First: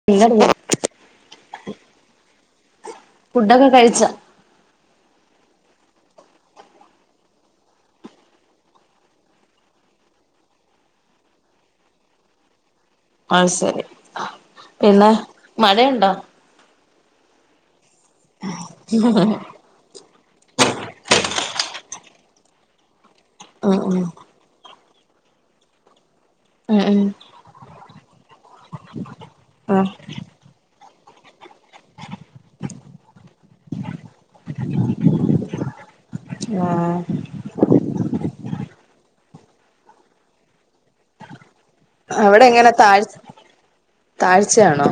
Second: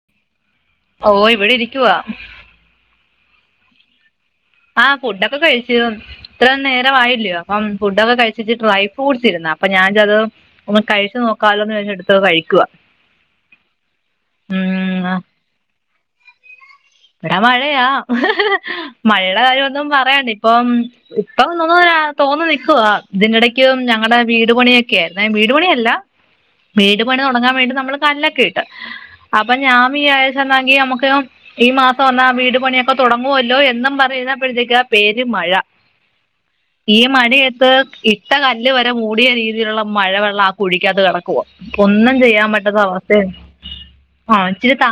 [unintelligible] ഓയ്‌ ഇവടെ ഇരിക്കുവാ ഫുഡൊക്കെ കഴിച്ച ആ ഫുഡക്ക കഴിച്ചു ഇത്ര നേരം ആയില്ലിയോ അപ്പം ഫുഡക്ക കഴിച്ചിട്ട് ഡ്രൈ ഫ്രൂട്ട്സ് ഇര്ന്ന അപ്പം ഞാൻ [unintelligible] ഒന്ന് കഴിച്ചു നോക്കാലോന്ന് വിചാരിച് ഇട്ത്ത് കഴിക്കുവ അത് സെറി പിന്നെ മഴയുണ്ടോ. ഇവടെ മഴയാ മയെടെ കാര്യം ഒന്നും പറയണ്ട ഇപ്പം ഇപ്പം [unintelligible] തോർന്ന് നിക്കുവാ ഇതിന്റെ എടക് ഞങ്ങളെ. വീട് പണിയൊക്കെ ആയിര്ന്നെ വീട് പണി അല്ല ഉം ഉം വീട് പണി തൊടങ്ങാം വേണ്ടിട്ട് നമ്മള് കല്ലൊക്കെ ഇട്ട് അപ്പം ഞാൻ ആഹ് വിചാരിച് എന്നാങ്കി നമുക്ക്. ഈ മാസം വന്നാ വീട് പണിയൊക്ക തൊടങ്ങുവല്ലോ എന്നും പർ പ്പഴത്തേക്ക പേരും മഴ ആഹ് ഈ മഴയത്ത് ഇ ട്ട കല്ല് വരെ മൂടിയ രീതിയിലുള്ള മഴവെള്ളാ ആ കുഴിക്കകത് കെട ക്കുവാ ഒന്നും അവിടെ ചെയ്യാം എങ്ങനെ പറ്റത്ത താഴ് അവസ്ഥയ ആ ഇച്ചിരി. താഴ്ചയാണോ താ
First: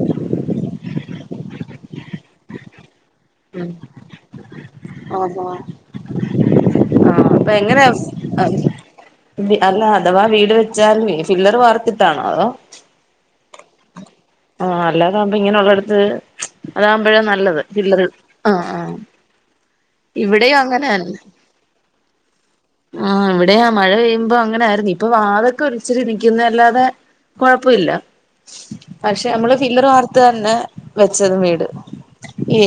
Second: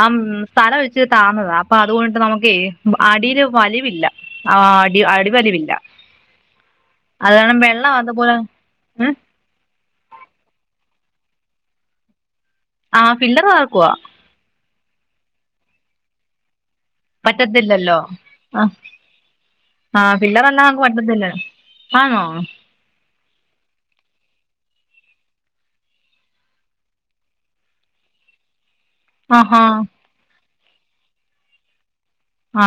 ആം സ്ഥലം ഇച്ചിരി താന്നതാ അപ്പ അതുകൊണ്ട്‌ നമുക്കെ. അടീല് ഉം വലിവില്ല ആ അടി ആഹ് ആഹ് അടിവലിവില്ല. ആഹ് അപ്പൊ അതാണ് എങ്ങനെ വെള്ളം അതുപോലെ ഉം. അല്ല അഥവാ വീട് വെച്ചാൽ ഫില്ലറ് വാർത്തിട്ടാണോ അതോ ആ ഫില്ലറ് വാർക്കുവാ. ആ അല്ലാതാവുമ്പ ഇങ്ങനെ ഉള്ളടത്ത്. അതാവുമ്പഴാ നല്ലത് പറ്റത്തില്ലല്ലോ ഫില്ലറ് ആ ആ ആ ഫില്ലറല്ലാതെ പറ്റത്തില്ലേ ആന്നോ ആ ഇവടെ മഴ പെയ്യുമ്പോ അങ്ങനെ ആയ്‌ര്ന്ന് ഇപ്പൊ വാത്ക്കെ ഒരിച്ചിരി നിക്കുന്ന അല്ലാതെ. കൊഴപ്പല്ല. പക്ഷെ നമ്മള് ആഹാ ഫില്ലറ് വാർത്ത് അന്ന് വെച്ചത് വീട്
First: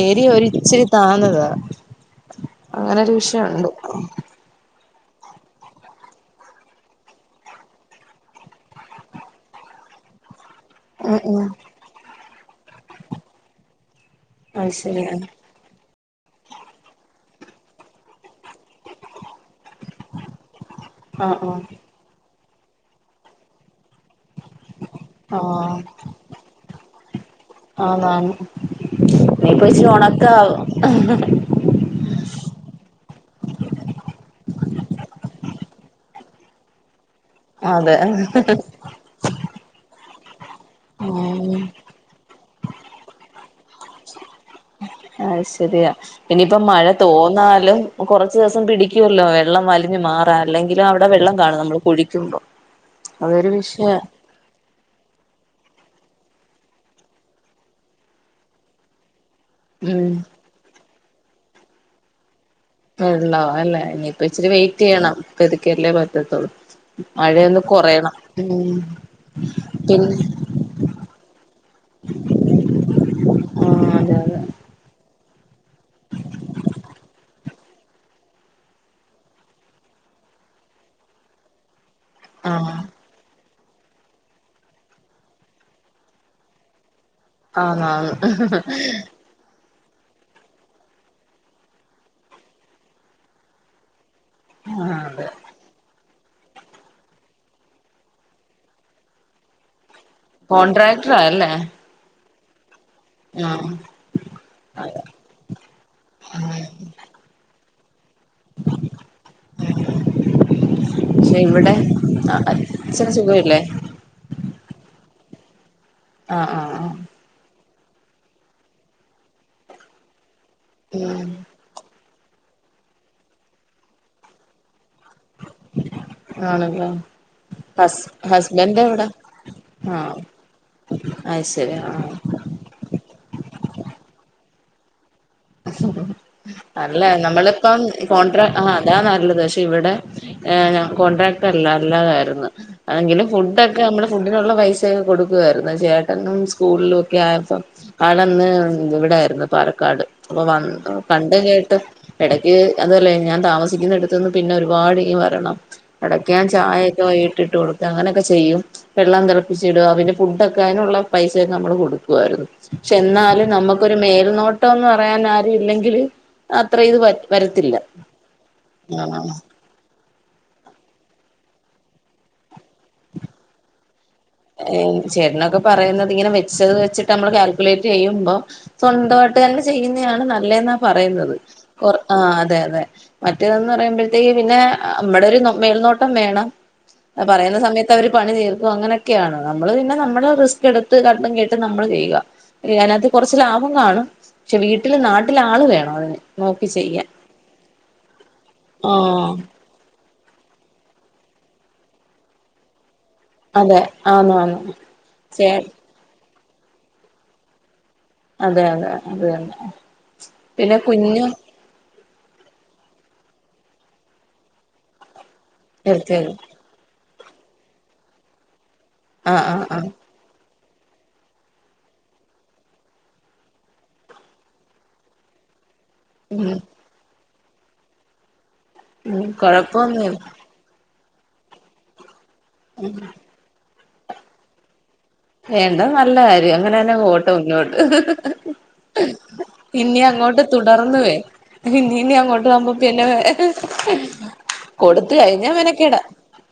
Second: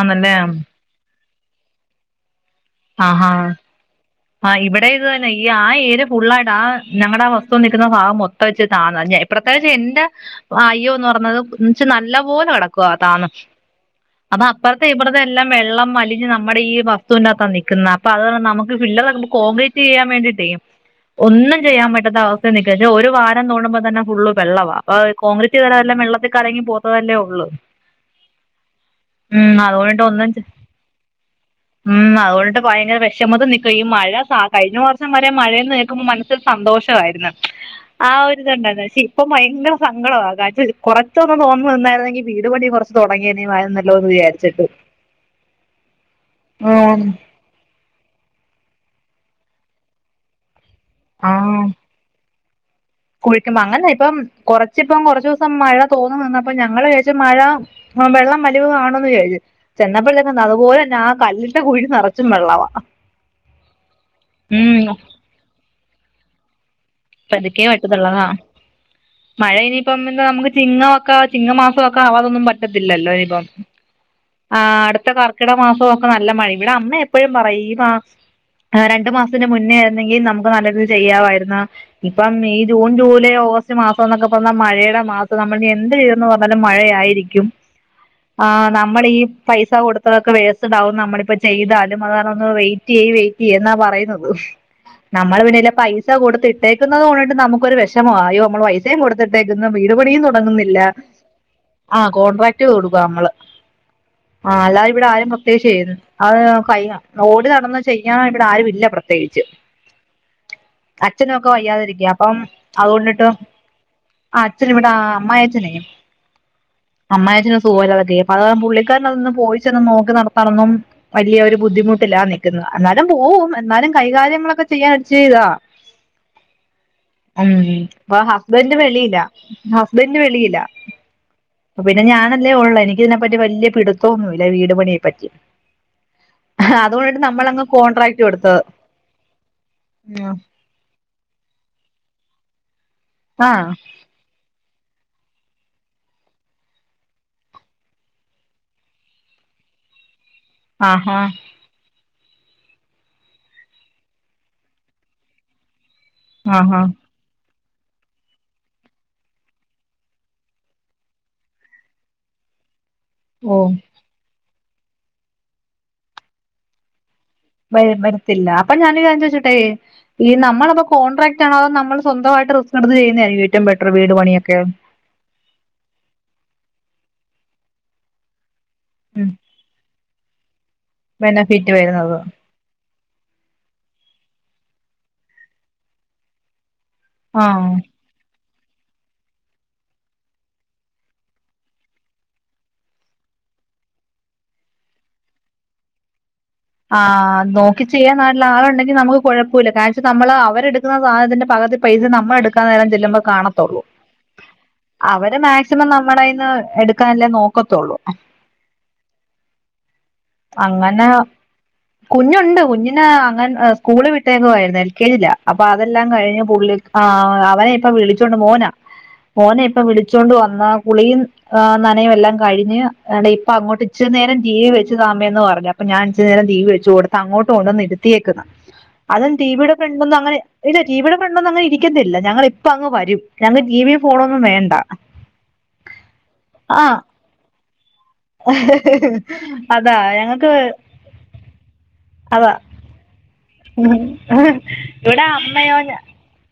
ഏരിയ ഒര് ഇച്ചിരി താന്നതാ. അങ്ങനെ ആ ഒരു ഹാ. വിഷയമുണ്ട് ആ ഇവടെ ഇത് തന്നെ ഈ ആ ഏരിയ ഫുള്ളായിട്ട് ആ ഞങ്ങടെ ആ വസ്തു നിക്കുന്ന ഭാഗം മൊത്ത വെച്ച് താന്നതാ ഇഞ് പ്രത്യേകിച്ച് ഇന്റെ. അയ്യോന്ന് ഉം പർഞ്ഞത് ഉം ച്ച് നല്ല പോലെ കേടക്കുവ താന്ന് അപ്പൊ അത് അപ്പർത്തെ ശരി ഇപ്പർത്തെ എല്ലം വെള്ളം അലിഞ് നമ്മളെ ഈ വസ്തുവിനകത്താ നിക്ക്ന്ന് അപ്പ അത് നമുക്ക് ഫില്ലറ് കോങ്ക്രീറ്റ് ചെയ്യാം വേണ്ടിട്ടേ ആഹ് ഒന്നും ആഹ് ചെയ്യാം പറ്റാത്ത അവ നിക്ക പക്ഷെ ഒരു വാരം തോണുമ്പോ തന്നെ ഫുള്ള് വെള്ളവാ. ആ കോൺഗ്രീറ്റ് ചെയ്‌താല് ആഹ് എല്ലം വെള്ളത്തി കലങ്ങി പോവത്തതല്ലേ ഒള്ളൂ. അതാണ്. ഉം അതോണ്ട് ഒന്ന് ഇണ്ട് ഉം അതോണ്ട്‌. ഭയങ്കര വിഷമതതി നിക്ക. ഈ മഴ കഴിഞ്ഞ വർഷം വരെ മഴന്ന് കേൾക്കുമ്പോ മനസ്സിൽ സന്തോഷവായിരുന്ന്. അതെ ആ ഒരി ത്ണ്ടല്ലോ. ക്ഷേ ഇപ്പ ഭയങ്കര സങ്കടവാ. കൊറച്ചൊന്ന് ഉം തോർന്നുന്നിന്നായിരുന്നെങ്കി. വീട് പണി കൊറച്ച് തുടങ്ങി നീ മഴ ന്നല്ലോ വിചാരിച്ചിട്ട്. ആഹ് ശെരിയാ. ഇനിപ്പോ മഴ ഉം തോന്നാലും. കൊറച്ചു ദിവസം പിടിക്കുല്ലോ വെള്ളം വലിഞ് മാറാ. അല്ലെങ്കിലും അവിടെ വെള്ളം കാണും നമ്മള് കുഴിക്കുമ്പോ. അതൊരു കുളിക്കുമ്പം അങ്ങല്ല. വിഷയ ഇപ്പം കൊറ ച് പ്പം കൊറച്ചൂസം മഴ തോന്നു നിന്നപ്പ ഞങ്ങള് വിയാരിച്ചു മഴ വെള്ളം വലിവ് കാണുന്ന് വിചാര്ച്ചു. ഉം ചെന്നപ്പള്ളന്നെ അതുപോലെന്ന ആഹ് കല്ലിന്റെ കുഴി നറച്ചും വെള്ളവാ. വെള്ളൊ അല്ലെ ഇനിയിപ്പൊ ഇച്ചിരി ഉം വെയിറ്റ് യ്യണം പതുക്കല്ലേ പറ്റത്തോളൂ. മഴയൊന്ന് പതുക്കേ കൊറയണം. പറ്റത്തുള്ളതാ പിന്നെ. ചിങ്ങ ഒക്കെ. ചിങ്ങമാസൊക്കെ ആവാതൊന്നും പറ്റത്തില്ലല്ലോ നിപ്പം. ആഹ് അതെ അതെ ആഹ് അടുത്ത കർക്കിട മാസൊക്കെ നല്ല മഴ. ഇവിടെ അമ്മ എപ്പോഴും പറയും ഈ മാ രണ്ട് മാസത്തിന്റെ മുന്നേ ആയിരുന്നെങ്കിൽ നമുക്ക് നല്ല രീതിൽ ചെയ്യാവായിരുന്നു. ഇപ്പം ഈ ആഹ് ജൂൺ, ജൂലൈ, ഓഗസ് റ്റ് മാസം എന്നൊക്കെ പറഞ്ഞാ മഴയുടെ മാസ. നമ്മൾ എന്ത് ചെയീന്ന് പറഞ്ഞാലും മഴയായിരിക്കും. ക്യും. ആന്നാന്ന് ആഹ് നമ്മളീ പൈസ കൊടു ത്തതൊക്കെ വേസ്റ്റ് താവും. നമ്മളിപ്പ ചെയ്താലും അത് കാരണം ഒന്ന് വെയ്റ്റ്യ്യി ഒന്ന് വെയിറ്റ് യ്യിന്നാ പറയുന്നത്. നമ്മള് പിന്നെല്ലെ പൈസ കൊടുത്തി ട്ടേക്കുന്നത്കൊണ്ട്‌ട്ട് നമുക്കൊരു വെഷമാ. ആയോ നമ്മള് പൈസേ കൊടുത്തിട്ടേക്കുന്നു വീപണിയും തൊട തുടങ്ങുന്നില്ല. കോൺട്രാക്ടറാ അല്ലേ ആഹ് കോൺട്രാ - ക്റ്റ് കൊടുക്ക നമ്മള്. ആഹ് ആഹ് അല്ലാ ഇവിടെ ആരും ഒത്തെഷേയ്യരുത്. അഹ് കൈല. ഓടി നടന്നു ചെയ്യാനോ ഇവിടെ ആരും ഇല്ല പ്രത്യേകിച്ച്. [inaudible] പക്ഷെ ഛനൊക്കെ ഇവിടെ വയ്യാതിരിക്ക. അപ്പം അച്ഛന് അതുകൊണ്ടിട്ട് സുഖമില്ലേ ആഹ് അച്ഛന് വടെ. അമ്മായിഅച്ചന്. ആഹ് ആഹ് ആഹ് അമ്മായിഅച്ചനെ സൂഖല്ല. അതൊെ അപ്പ അത പുള്ളിക്കാരന അതൊന്ന് പോയിച്ചന്ന് നോക്കി നടത്താനൊന്നും. ഉം വലിയ ഒരു ബുദ്ധിമുട്ടില നിൽക്കുന്ന. എന്നാലും പോവും എന്നാലും കൈകാര്യങ്ങളൊക്കെ ചെയ്യാൻ അടിച്ച് ചെയ്താ ആണല്ലേ. ഉം ഹസ് അപ്പൊ ഹസ്ബൻഡ് എവിടെ വെളിയില. ആഹ് ഹസ്ബൻഡ് വെളിയില. അയ്ശരി പിന്നെ ആഹ് ഞാനൊ ല്ലേ ഉള്ള. എനിക് ഇതിനെപ്പറ്റി വലിയ പിടുത്തന്നുമില്ല. വീട് പണിയെ പറ്റി. ഉ [inaudible] അല്ലേ. അതുകൊണ്ടിട്ട് നമ്മളങ്ങ് നമ്മളിപ്പം കോൺട്രാക്ട് കോൺട്രാ കൊടുത്തത് ആഹ് അതാ നല്ലത്. പക്ഷെ ഇവിടെ ഏഹ് കോൺട്രാ റ്റല്ലാതായിരുന്നു. അതെങ്കിലും ആ ഫുഡ്ഡോക്കെ നമ്മള് ഫുഡിനുള്ള പൈസയൊക്കെ കൊടുക്കുവായിരുന്നു. ചേട്ടനും സ്കൂളിലും ഒക്കെ ആയപ്പോ ആളന്ന് ഇവിടൊയിരുന്നു പാലക്കാട്. അപ്പൊ വന്ന് ആഹാ കണ്ട കേട്ട് എടക്ക് അതൊല്ല ഞാൻ താമസിക്കുന്നടുത്തു ന്ന് പിന്നെ ഒരുപാട് നിം വരണം. ഇടക്ക് ഞാൻ ആഹാ ചായ ക്കെ വൈകിട്ട് ഇട്ട് കൊടുക്കും. അങ്ങനൊക്കെ ചെയ്യും. വെള്ളം തിളപ്പിച്ചിടുക. പിന്നെ ഫുഡൊക്കെ അതിനുള്ള പൈസയൊക്കെ നമ്മള് കൊടുക്കുവായിരുന്നു. ക്ഷെ എന്നാലും ഓ നമുക്കൊരു മേൽനോട്ടം ന്ന് പറയാൻ ആരു ല്ലെങ്കില് അത്ര ഇത് പറ്റ വ വരത്തില്ല. അപ്പൊ ഞാനരു കാര്യം ചോചോട്ടേ. ഈ നമ്മളപ്പോ കോൺട്രക്ട് ആണോ നമ്മള് സ്വന്തമായിട്ട് റിസ്ക്കെടുത്‌ ചെയുന്നതായിരിക്കൊ ഏറ്റം ബെറ്റർ വീട് പണിയൻ. ഏഹ് ചേടനൊക്കെ പറയുന്നത് ഇങ്ങനെ വെച്ചത് വെച്ചിട്ട് നമ്മള് കാൽക്കുലേറ്റ് ചെയ്യുമ്പോ ഉം സ്വൻതമായിട്ട് തന്നെ ചെയ്യുന്നയാണ് നല്ലതെന്നാ പറയുന്നത്. ബെനഫിറ്റ് വരുന്നത് ആഹ് അതെ അതെ. മറ്റേതെന്ന് പറയുമ്പോഴത്തേക്ക് പിന്നെ മ്മടെ ഒരു മേൽനോട്ടം വേണം. പറയുന്ന ആഹ് സമയത്ത് അവര് പണി തീർക്കൊ അങ്ങനെ ക്കാണ് നമ്മള് പിന്നെ നമ്മള റിസ്ക് എടുത്ത് കണ്ടും കേട്ടും നമ്മള് ചെയ്യുക അതിനകത്ത് കുറച്ച് ലാഭം കാണും പക്ഷെ വീട്ടില് നാട്ടിൽ ആള് വേണം അതിന് നോക്കി ചെയ്യാൻ ആഹ് നോക്കി ചെയ്യാൻ നല്ല ആളുണ്ടെങ്കിൽ നമുക്ക് ആഹ് കുഴപ്പമില്ല പ നമ്മള് അവരെടുക്കുന്ന സാധനത്തിന്റെ പകുതി പൈസ നമ്മള എടുക്കാന്ന നേരം ചെല്ലുമ്പ അതെ കാണത്തുള്ളൂ ആന്ന് ആന്ന് അവര് ചേ മാക്സിമം നമ്മുടെയിന്ന് എടുക്കാൻല്ലേ നോക്കത്തുള്ളൂ അതെ അതെ അത തന്നെ പിന്നെ അങ്ങനെ കുഞ്ഞു കുഞ്ഞുണ്ട് കുഞ്ഞിന് അംഗൻ സ്കൂള് വിട്ടേക്കയിരുന്നു എൽ കെ ജില അപ്പൊ അതെല്ലാം നിർത്തിയത് കഴിഞ്ഞ് പുള്ളി ആഹ് അവനെ ഇപ്പ വിളിച്ചോണ്ട് മോന ആഹ് മോന ആഹ് ഇപ്പ ആഹ് വിളിച്ചോണ്ട് വന്ന കുളിയും ആ നനയം എല്ലാം കഴിഞ്ഞു ഇപ്പ അങ്ങോട്ട് ഇച്ചു നേരം ടീവി വെച്ച താ അമ്മ യെന്ന് പറഞ്ഞു അപ്പൊ ഞാൻ നേരം ഉം ടി വി വെ ച്ചു കൊടുത്ത് അങ്ങോട്ട് കൊണ്ടുവന്ന് ഇരുത്തിയേക്കുന്നു ഉം അതും ടി വിയുടെ ഫ്രണ്ട് ഒന്നും കൊഴപ്പൊന്നുല്ല അങ്ങനെ ഇല്ല ടിവിയുടെ ഫ്രണ്ടൊന്നും അങ്ങനെ ഇരിക്കുന്നല്ല ഞങ്ങ ഇപ്പ അങ്ങ് വരും ഞങ്ങൾ ടി വി ഫോണൊന്നും വേണ്ട വേണ്ട നല്ല കാര്യം ആ അങ്ങനെന്നെങ്ങോട്ടെ മുന്നോട്ട് അതാ ഇനി അങ്ങോട്ട് ഞങ്ങക്ക് തുടർന്നുവേ ഇനി അങ്ങോട്ട് അതാ നമ്മപ്പിന്നെ കൊടുത്ത കഴിഞ്ഞാ മെനക്കേടാ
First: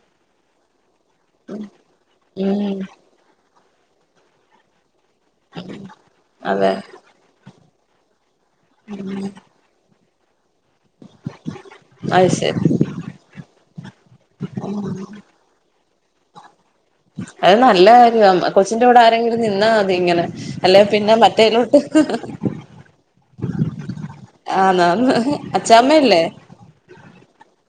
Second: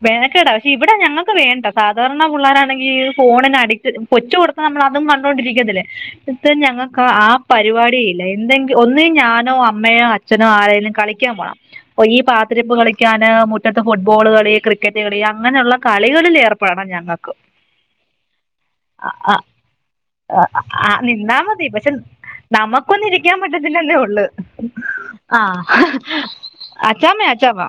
മെനക്കേടാ പക്ഷെ ഇവിടെ ഞങ്ങൾക്ക് വേണ്ട സാധാരണ ഉം പിള്ളോരാണെങ്കിൽ ഫോണിന് അഡിക് കൊച്ച് കൊടുത്ത നമ്മൾ അതും കണ്ടൊണ്ടിരിക്കുന്നല്ലേ അതെ ഞങ്ങൾക്ക് ആ പരിപാടിയില്ല എന്തെങ്കില ഒന്നും ഞാനോ അമ്മയോ അച്ഛനോ ആരേങ്കലും കളിക്കാൻ പോവണം അപ്പൊ ഈ അത് ശരി പാത്തിരിപ്പ് കളി കളിക്കാന് മുറ്റത്ത് ഫുട്ബോള് കളി ക്രിക്കറ്റ് കളി അങ്ങനെയുള്ള കളികളിൽ ഏർപ്പെടണം ഞാൻ അത് നല്ല കാര്യമാണ് കൊച്ചിന്റെറെ കൂടെ ആരെങ്കിലും നിന്നാ മതി ഇങ്ങനെ അല്ല പിന്നെ നിന്നാ മതി മറ്റേലോട്ട് പക്ഷെ നമുക്കൊന്ന് ഇരിക്കാൻ പറ്റത്തില്ലന്നെ ഉള്ളു ആന്നാന്ന് ആഹ് അച്ചാമ്മയല്ലേ അച്ചാമേ അച്ചാമ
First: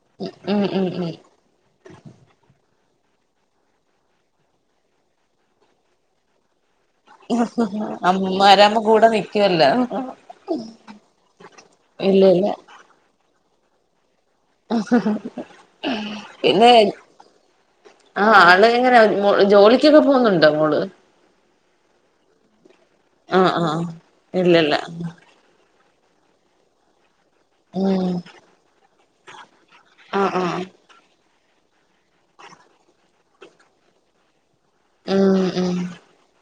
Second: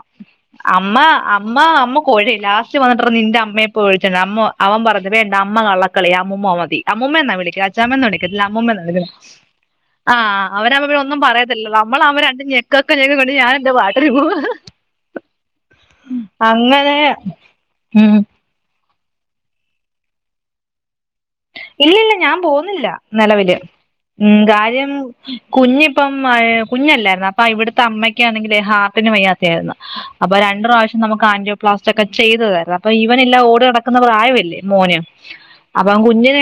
ഉം ഉം അമ്മ ഉം അമ്മ അമ്മ കോഴേ ലാസ്റ്റ് വന്നിട്ടി നിന്റെ അമ്മയപ്പോ ഒഴിച്ച അമ്മ അവൻ പറഞ്ഞു വേണ്ട അമ്മ കള്ളക്കളി അമ്മൂമ മതി അമ്മൂമ എന്നാ വിളിക്ക അച്ചാമ്മ എന്ന് വിളി അമ്മൂമ്മ അമ്മമാരാവുമ്പോ വിളി കൂടെ നിക്കുവല്ലോ ആഹ് അവര് ആവുമ്മേ ഒന്നും പറയത്തില്ല നമ്മള് അവ ഇല്ല രണ്ട് ഇല്ല കക്ക ഞക്ക കൊണ്ട് ഞാൻന്താ വാട്ടർ പോക പിന്നെ അങ്ങനെ ഉം ആഹ് ആള് എങ്ങനെ ജോലിക്കൊക്കെ പോകുന്നുണ്ട് മോള് ഇല്ല ഇല്ല ഞാൻ പോവുന്നില്ല ആഹ് നിലവില് ആഹ് ഉ ഇല്ലല്ല കാര്യം കുഞ്ഞിപ്പം കുഞ്ഞല്ലായിരുന്ന അപ്പ ഇവിടുത്തെ ഉം അമ്മയ്ക്കാണെങ്കിലേ ഹാർട്ടിന് വയ്യാത്തി ആയിരുന്നു ആഹ് അപ്പൊ ആഹ് രണ്ടു പ്രാവശ്യം നമുക്ക് ആൻറോപലാസ്റ്റ് ഒക്കെ ചെയ്തായിരുന്നു അപ്പൊ എല്ലാ ഓടി നടക്കുന്നവ പ്രായവല്ലേ മോന് ഉം ഉം അപ്പൊ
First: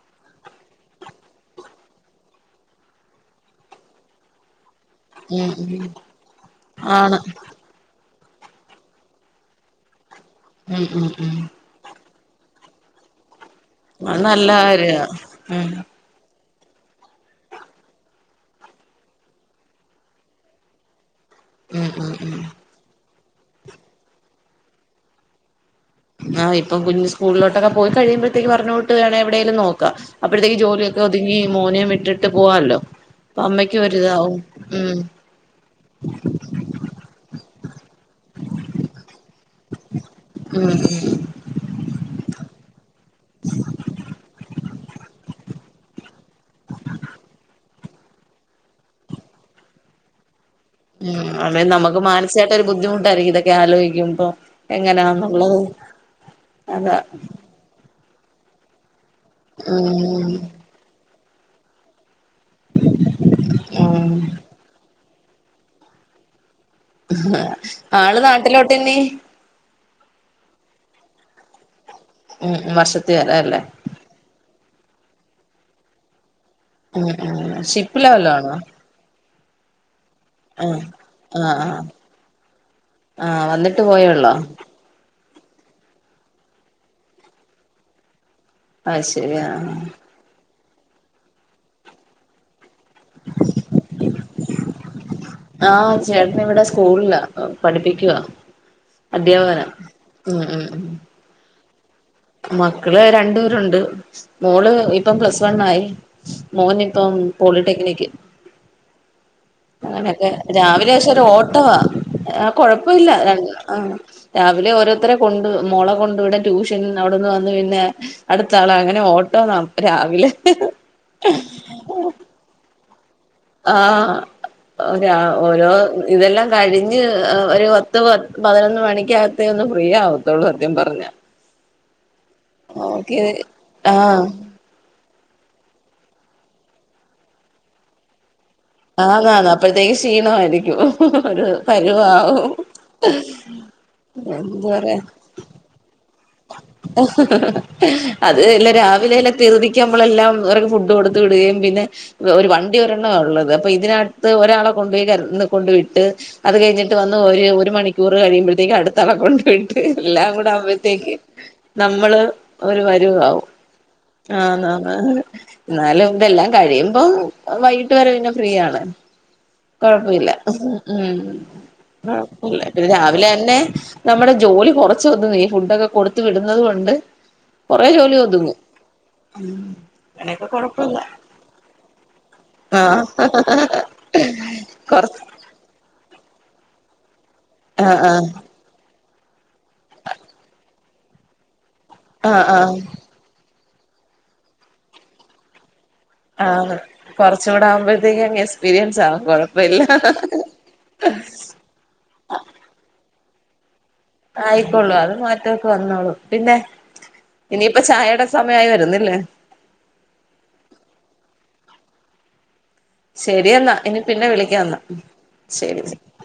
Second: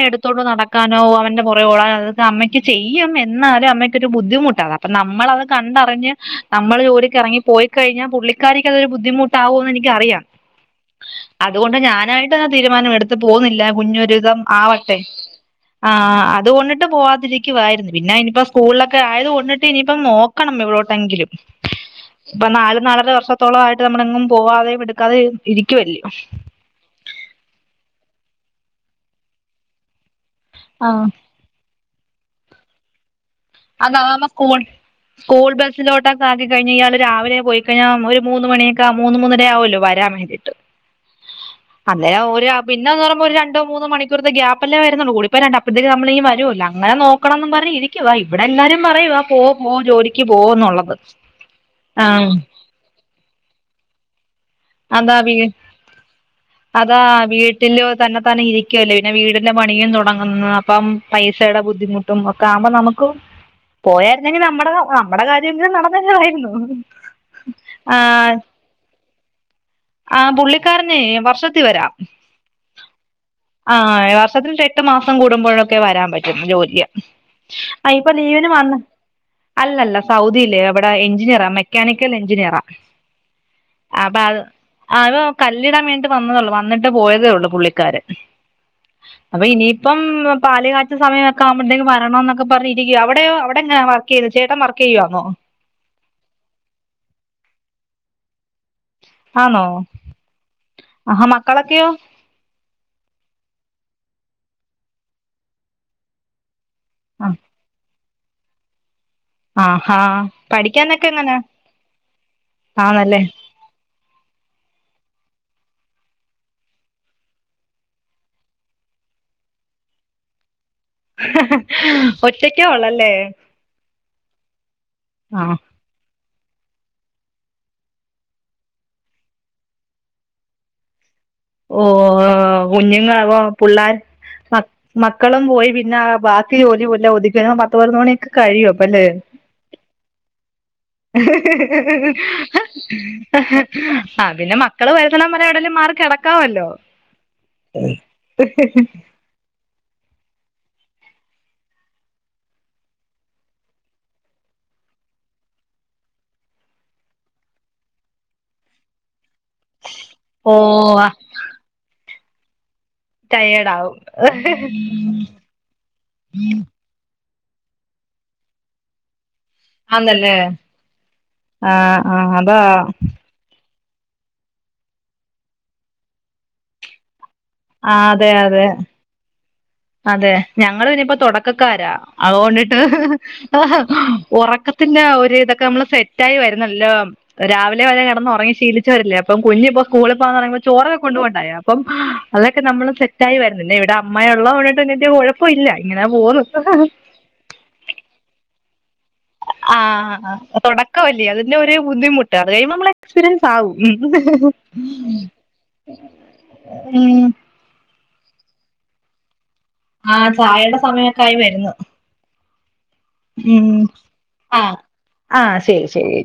എടുത്തോട്ടോ നടക്കാനോ അവന്റെ പുറകെ ഓടാനോ അതൊക്കെ അമ്മയ്ക്ക് ചെയ്യും എന്നാലും അമ്മയ്ക്കൊരു ബുദ്ധിമുട്ടാണ് അപ്പൊ നമ്മളത് ഉം ഉം കണ്ടറിഞ്ഞ് നമ്മള് ആണ് ജോലിക്ക് ഇറങ്ങി പോയി കഴിഞ്ഞാ പുള്ളിക്കാരീക്ക് അതൊരു ബുധിമുട്ടാവുന്നെനിക്കറിയാം ഉം ഉം ഉം അപ്പോ ഞാനായിട്ട് എന്ന തീരുമാനം എടുത്ത് പോകുന്നില്ല അത് കുഞ്ഞൊരിധം നല്ല ആവട്ടെ കാര്യാ ഉം ആഹ് അത്കൊണ്ടിട്ട് പോവാത യിരുന്നു പിന്നെ ഇനിയിപ്പോ സ്കൂളിലൊക്കെ ആയത് കൊണ്ടിട്ട് ഇനിയിപ്പ നോക്കണം ഇവിടെോട്ടെങ്കിലും ഉം ഉം ഉം ഇപ്പൊ നാല് നാലര വർഷത്തോളം ആയിട്ട് നമ്മളെങ്ങും പോവാതെയ എടുക്കാതെ ഇരിക്കുവല്ലേ ആഹ് ഇപ്പ കുഞ് സ്കൂളിലോട്ടൊക്കെ പോയി കഴിയുമ്പഴത്തേക്ക് പറഞ്ഞോട്ട് വേണം എവിടേലും നോക്കാ അപ്പോഴത്തേക്ക് ആ ജോലിയൊക്കെ ഒതുങ്ങി മോനും വിട്ടിട്ട് പോവാമല്ലോ അതാവുമ്പോ സ്കൂൾ സ്കൂൾ ബസ്സിലോട്ടക്കാക്കി കഴിഞ്ഞയ് ഞ്ഞാൽ രാവിലെ പോയി കഴിഞ്ഞൽ ഒരു മൂന്ന് മണിയൊക്കെ മൂന്ന് മൂന്നര ആവല്ലോ വരാൻ വേണ്ടിട്ട് ഉം അന്നേരം ഓര് ആ പിന്നെന്ന് പറയുമ്പോ ഒരു രണ്ടോ മൂന്നോ മണിക്കൂർത്തെ ഗ്യാപ്പ് പ്പല്ലേ വരുന്നുള്ളൂ കൂടിപ്പോയ രണ്ട് അപ്പഴ്ത്തേനും നമ്മളീങ്ങ് വരുവല്ലോ അങ്ങനെ നോക്കണം ന്നും പറഞ് ഇരിക്കുവായി. ഇവിടെ എല്ലാരും പറയുവ ആ പോ പോ ജോലിക്ക് പോന്നുള്ളത് ഉം അതേ നമുക്ക് ആഹ് മാനസികായിട്ട് ഒരു ബുദ്ധിമുട്ടായിരിക്കും ഇതൊക്കെ ആലോചിക്കുമ്പൊ. അതാ വീ എങ്ങനാന്നുള്ളത് അതാ. ട്ടിന്നുവേ തന്നെ താനെ ഇരിക്കുവല്ലെ പിന്നെ വീടിന്റെ പണിയും ഉം തുടങ്ങുന്ന ഇപ്പം പൈസയുടെ ബുദ്ധിമുട്ടും ഒക്കെ ആമ്പോ നമുക്കും ഉം പോയാരുന്നെങ്കി നമ്മുടെ ആഹ്. നമ്മടെ കാര്യം ഒക്കെ ഇത് നടന്നതായിരുന്നു. ആള് നാട്ടിലോട്ട് ന്നെ. ആഹ് പുള്ളിക്കാരനെ വർഷത്തി വരാം. ഉം വർഷത്തി വരാ അല്ലേ? ആഹ് ആഹ് വർഷത്തി എട്ട് മാസം കൂടുമ്പോഴൊക്കെ വരാൻ പറ്റുന്ന ജോലി. ഉം ഉം ആഹ് ഷിപ്പില ഇപ്പൊ വല്ലോ ലീവിന് ആണോ വന്ന അല്ല അല്ല സൗദി ഇല്ലേ ആഹ് അവിടെ എഞ്ചിനീയറ ആഹ് ആഹ് മെക്കാനിക്കൽ എഞ്ചിനീയറാ. ആഹ് വന്നിട്ട് പോയെ ഒള്ളോ? ആഹ് അത് കല്ലിടാൻ വേണ്ടിട്ട് വന്നതേ ഒള്ളൂ വന്നിട്ട് പോയതേ ഉള്ളൂ പുള്ളിക്കാരൻ. അത് ശരി അപ്പൊ ആഹ് ഇനിയിപ്പം പാല കാ സമയൊക്കെ ആമ്പോത്തെക്കും വരണം എന്നൊക്ക പറഞ് ഇരിക്കുവ അവിടെയോ അവിടെ എങ്ങന വർക്ക്‌ ചെയ്ത് ചേട്ടൻ വർക്കെയ്യുവാന്നോ? ആഹ് ചേട്ടനിവിടെ സ്കൂളില പഠിപ്പിക്കുവ. അധ്യാപകനം ഉം ഉം ഉം. കളക്കെയോ? മക്കള് രണ്ടു പേരുണ്ട് മോള് ഇപ്പം പ്ലസ് വണ് ആയി. മോൻ ഇപ്പം ആ പോളിടെക്നിക്ക്. ആഹാ അങ്ങനെയൊക്കെ രാവിലെ പഠിക്കാനൊക്കെ പശെ ഒരു എങ്ങനാ ഓട്ടവാ ആ കൊഴപ്പം ഇല്ല ആന്നല്ലേ രണ്ട് ആഹ്. രാവിലെ ഓരോരുത്തരെ കൊണ്ട് മോളെ കൊണ്ട് വിടാൻ ട്യൂഷൻ അവിടെന്ന് വന്നു പിന്നെ അടുത്താള അങ്ങനെ ഓട്ടോന്ന രാവിലെ. ഒറ്റക്ക ഒള്ള് അല്ലേ? ആഹ് ഒ രാ ഓരോ ഇതെല്ലാം കഴിഞ്ഞ് ഒരു പത്ത് പ പതിനൊന്ന് മണിക്കകത്തെ ഒന്ന് ഫ്രീ ആവത്തുള്ളൂ സത്യം പറഞ്ഞ. ഓ ഓക്കെ കുഞ്ഞുങ്ങളാവോ ആ പുള്ളേർ സ മക്കളും പോയി പിന്നെ ബാക്കി ജോലി പോല്ല ഒതുക്കിഞ്ഞ പത്ത പരുന്ന് മണിയൊക്കെ കഴിയും. പല്ലേ. ആന്ന് ആന്ന് അപ്പോഴത്തേക്ക് ക്ഷീണമായിരിക്കും ഒരു പരുവാവും ആഹ് പിന്നെ എന്ത് മക്കള് പറയാ വരുന്നോണം വരെ എവിടേലും മാറി കെട അത് വല്ല രാവിലെ വല്ല തിറുതിക്ക്‌ ആമ്പോളെല്ലാം എറങ്ങി ഫുഡ് കൊടുത്ത് വിടുകയും പിന്നെ ഒരു വണ്ടി ഒരെണ്ണവ ഉള്ളത് അപ്പൊ ഇതിനാടത്ത് ഒരാള കൊണ്ട് പോയി അടുത്തന്ന് കൊണ്ട് വിട്ട് അത് കഴിഞ്ഞിട്ട് വന്ന് ഒര് ഒരു മണിക്കൂർ കഴിയുമ്പോഴത്തേക്ക് അടുത്ത ആള കൊണ്ട് വി എല്ലാം കൂടെ ഓ ആവുമ്പോത്തേക്ക് നമ്മള് ഒരു വരുവം ആവും ടയേർഡ് ആവും ആഹ് എന്ന എന്നാലും ഇതെല്ലാം കഴിയുമ്പം വൈകീട്ട് വരെ പിന്നെ ഫ്രീ ആണ്. കൊഴപ്പമില്ല ആന്നല്ലേ ആ ആ കൊഴപ്പുല്ല അതാ പിന്നെ രാവിലെ തന്നെ നമ്മളെ ജോലി കൊറച്ച് വന്ന് നീ ഫുഡൊക്കെ കൊടുത്ത് വിടുന്നത് കൊണ്ട് കൊറെ ആ ജോലി അതെ ഒതുങ്ങും. അതെ അതെ അങ്ങനെയൊക്കെ ഞങ്ങള് കൊഴപ്പമില്ല പിന്നെപ്പോ തൊടക്കക്കാരാ അതുകൊണ്ടിട്ട് ആഹ് ഒറക്കത്തിന്റെ കൊറ ആ ഒരു ഇതൊക്കെ നമ്മള് സെറ്റായി വരുന്നല്ലോ രാവിലെ ആഹ് വരെ ആഹ് കിടന്ന് ഉറങ്ങി ശീലി ച്ച വരല്ലേ അപ്പം കുഞ്ഞ് ഇപ്പൊ സ്‌കൂള് പോകാ ന്നറയുമ്പോ ചോറൊക്കെ കൊണ്ടു പോണ്ടായ അപ്പം ആഹ് അതൊക്കെ ആഹ് നമ്മള് സെ റ്റായി വരുന്നില്ലേ ഇവിടെ അമ്മയ ഉള്ളോണിട്ട്ന്ന കുഴപ്പ ഇല്ല ഇങ്ങനാ പോകുന്നു കൊർച്ച് കൂടെ ആവുമ്പഴത്തേക്ക് അങ് എക്സ്പീരിയൻസ് ആവും കുഴ ആഹ് തൊടക്കമല്ലേ അതിന്റെ ഒരു ബുദ്ധിമുട്ട് അത് കഴിയുമ്പോ നമ്മള എക്സ്പീരിയൻസ് ആവും ആയിക്കോളൂ അത് മാറ്റമൊക്കെ വന്നോളും പിന്നെ ഉം ഇനിയിപ്പ ചായയുടെ സമയായി വരുന്നില്ലേ ആഹ് ചായയുടെ സമയൊക്കെ ആയി വരുന്നു ഉം ശരിയെന്നാ ഇനി പിന്നെ ആഹ് വിളിക്കാന്നാ ആഹ് ശരി ശെരി ശരി ശെരി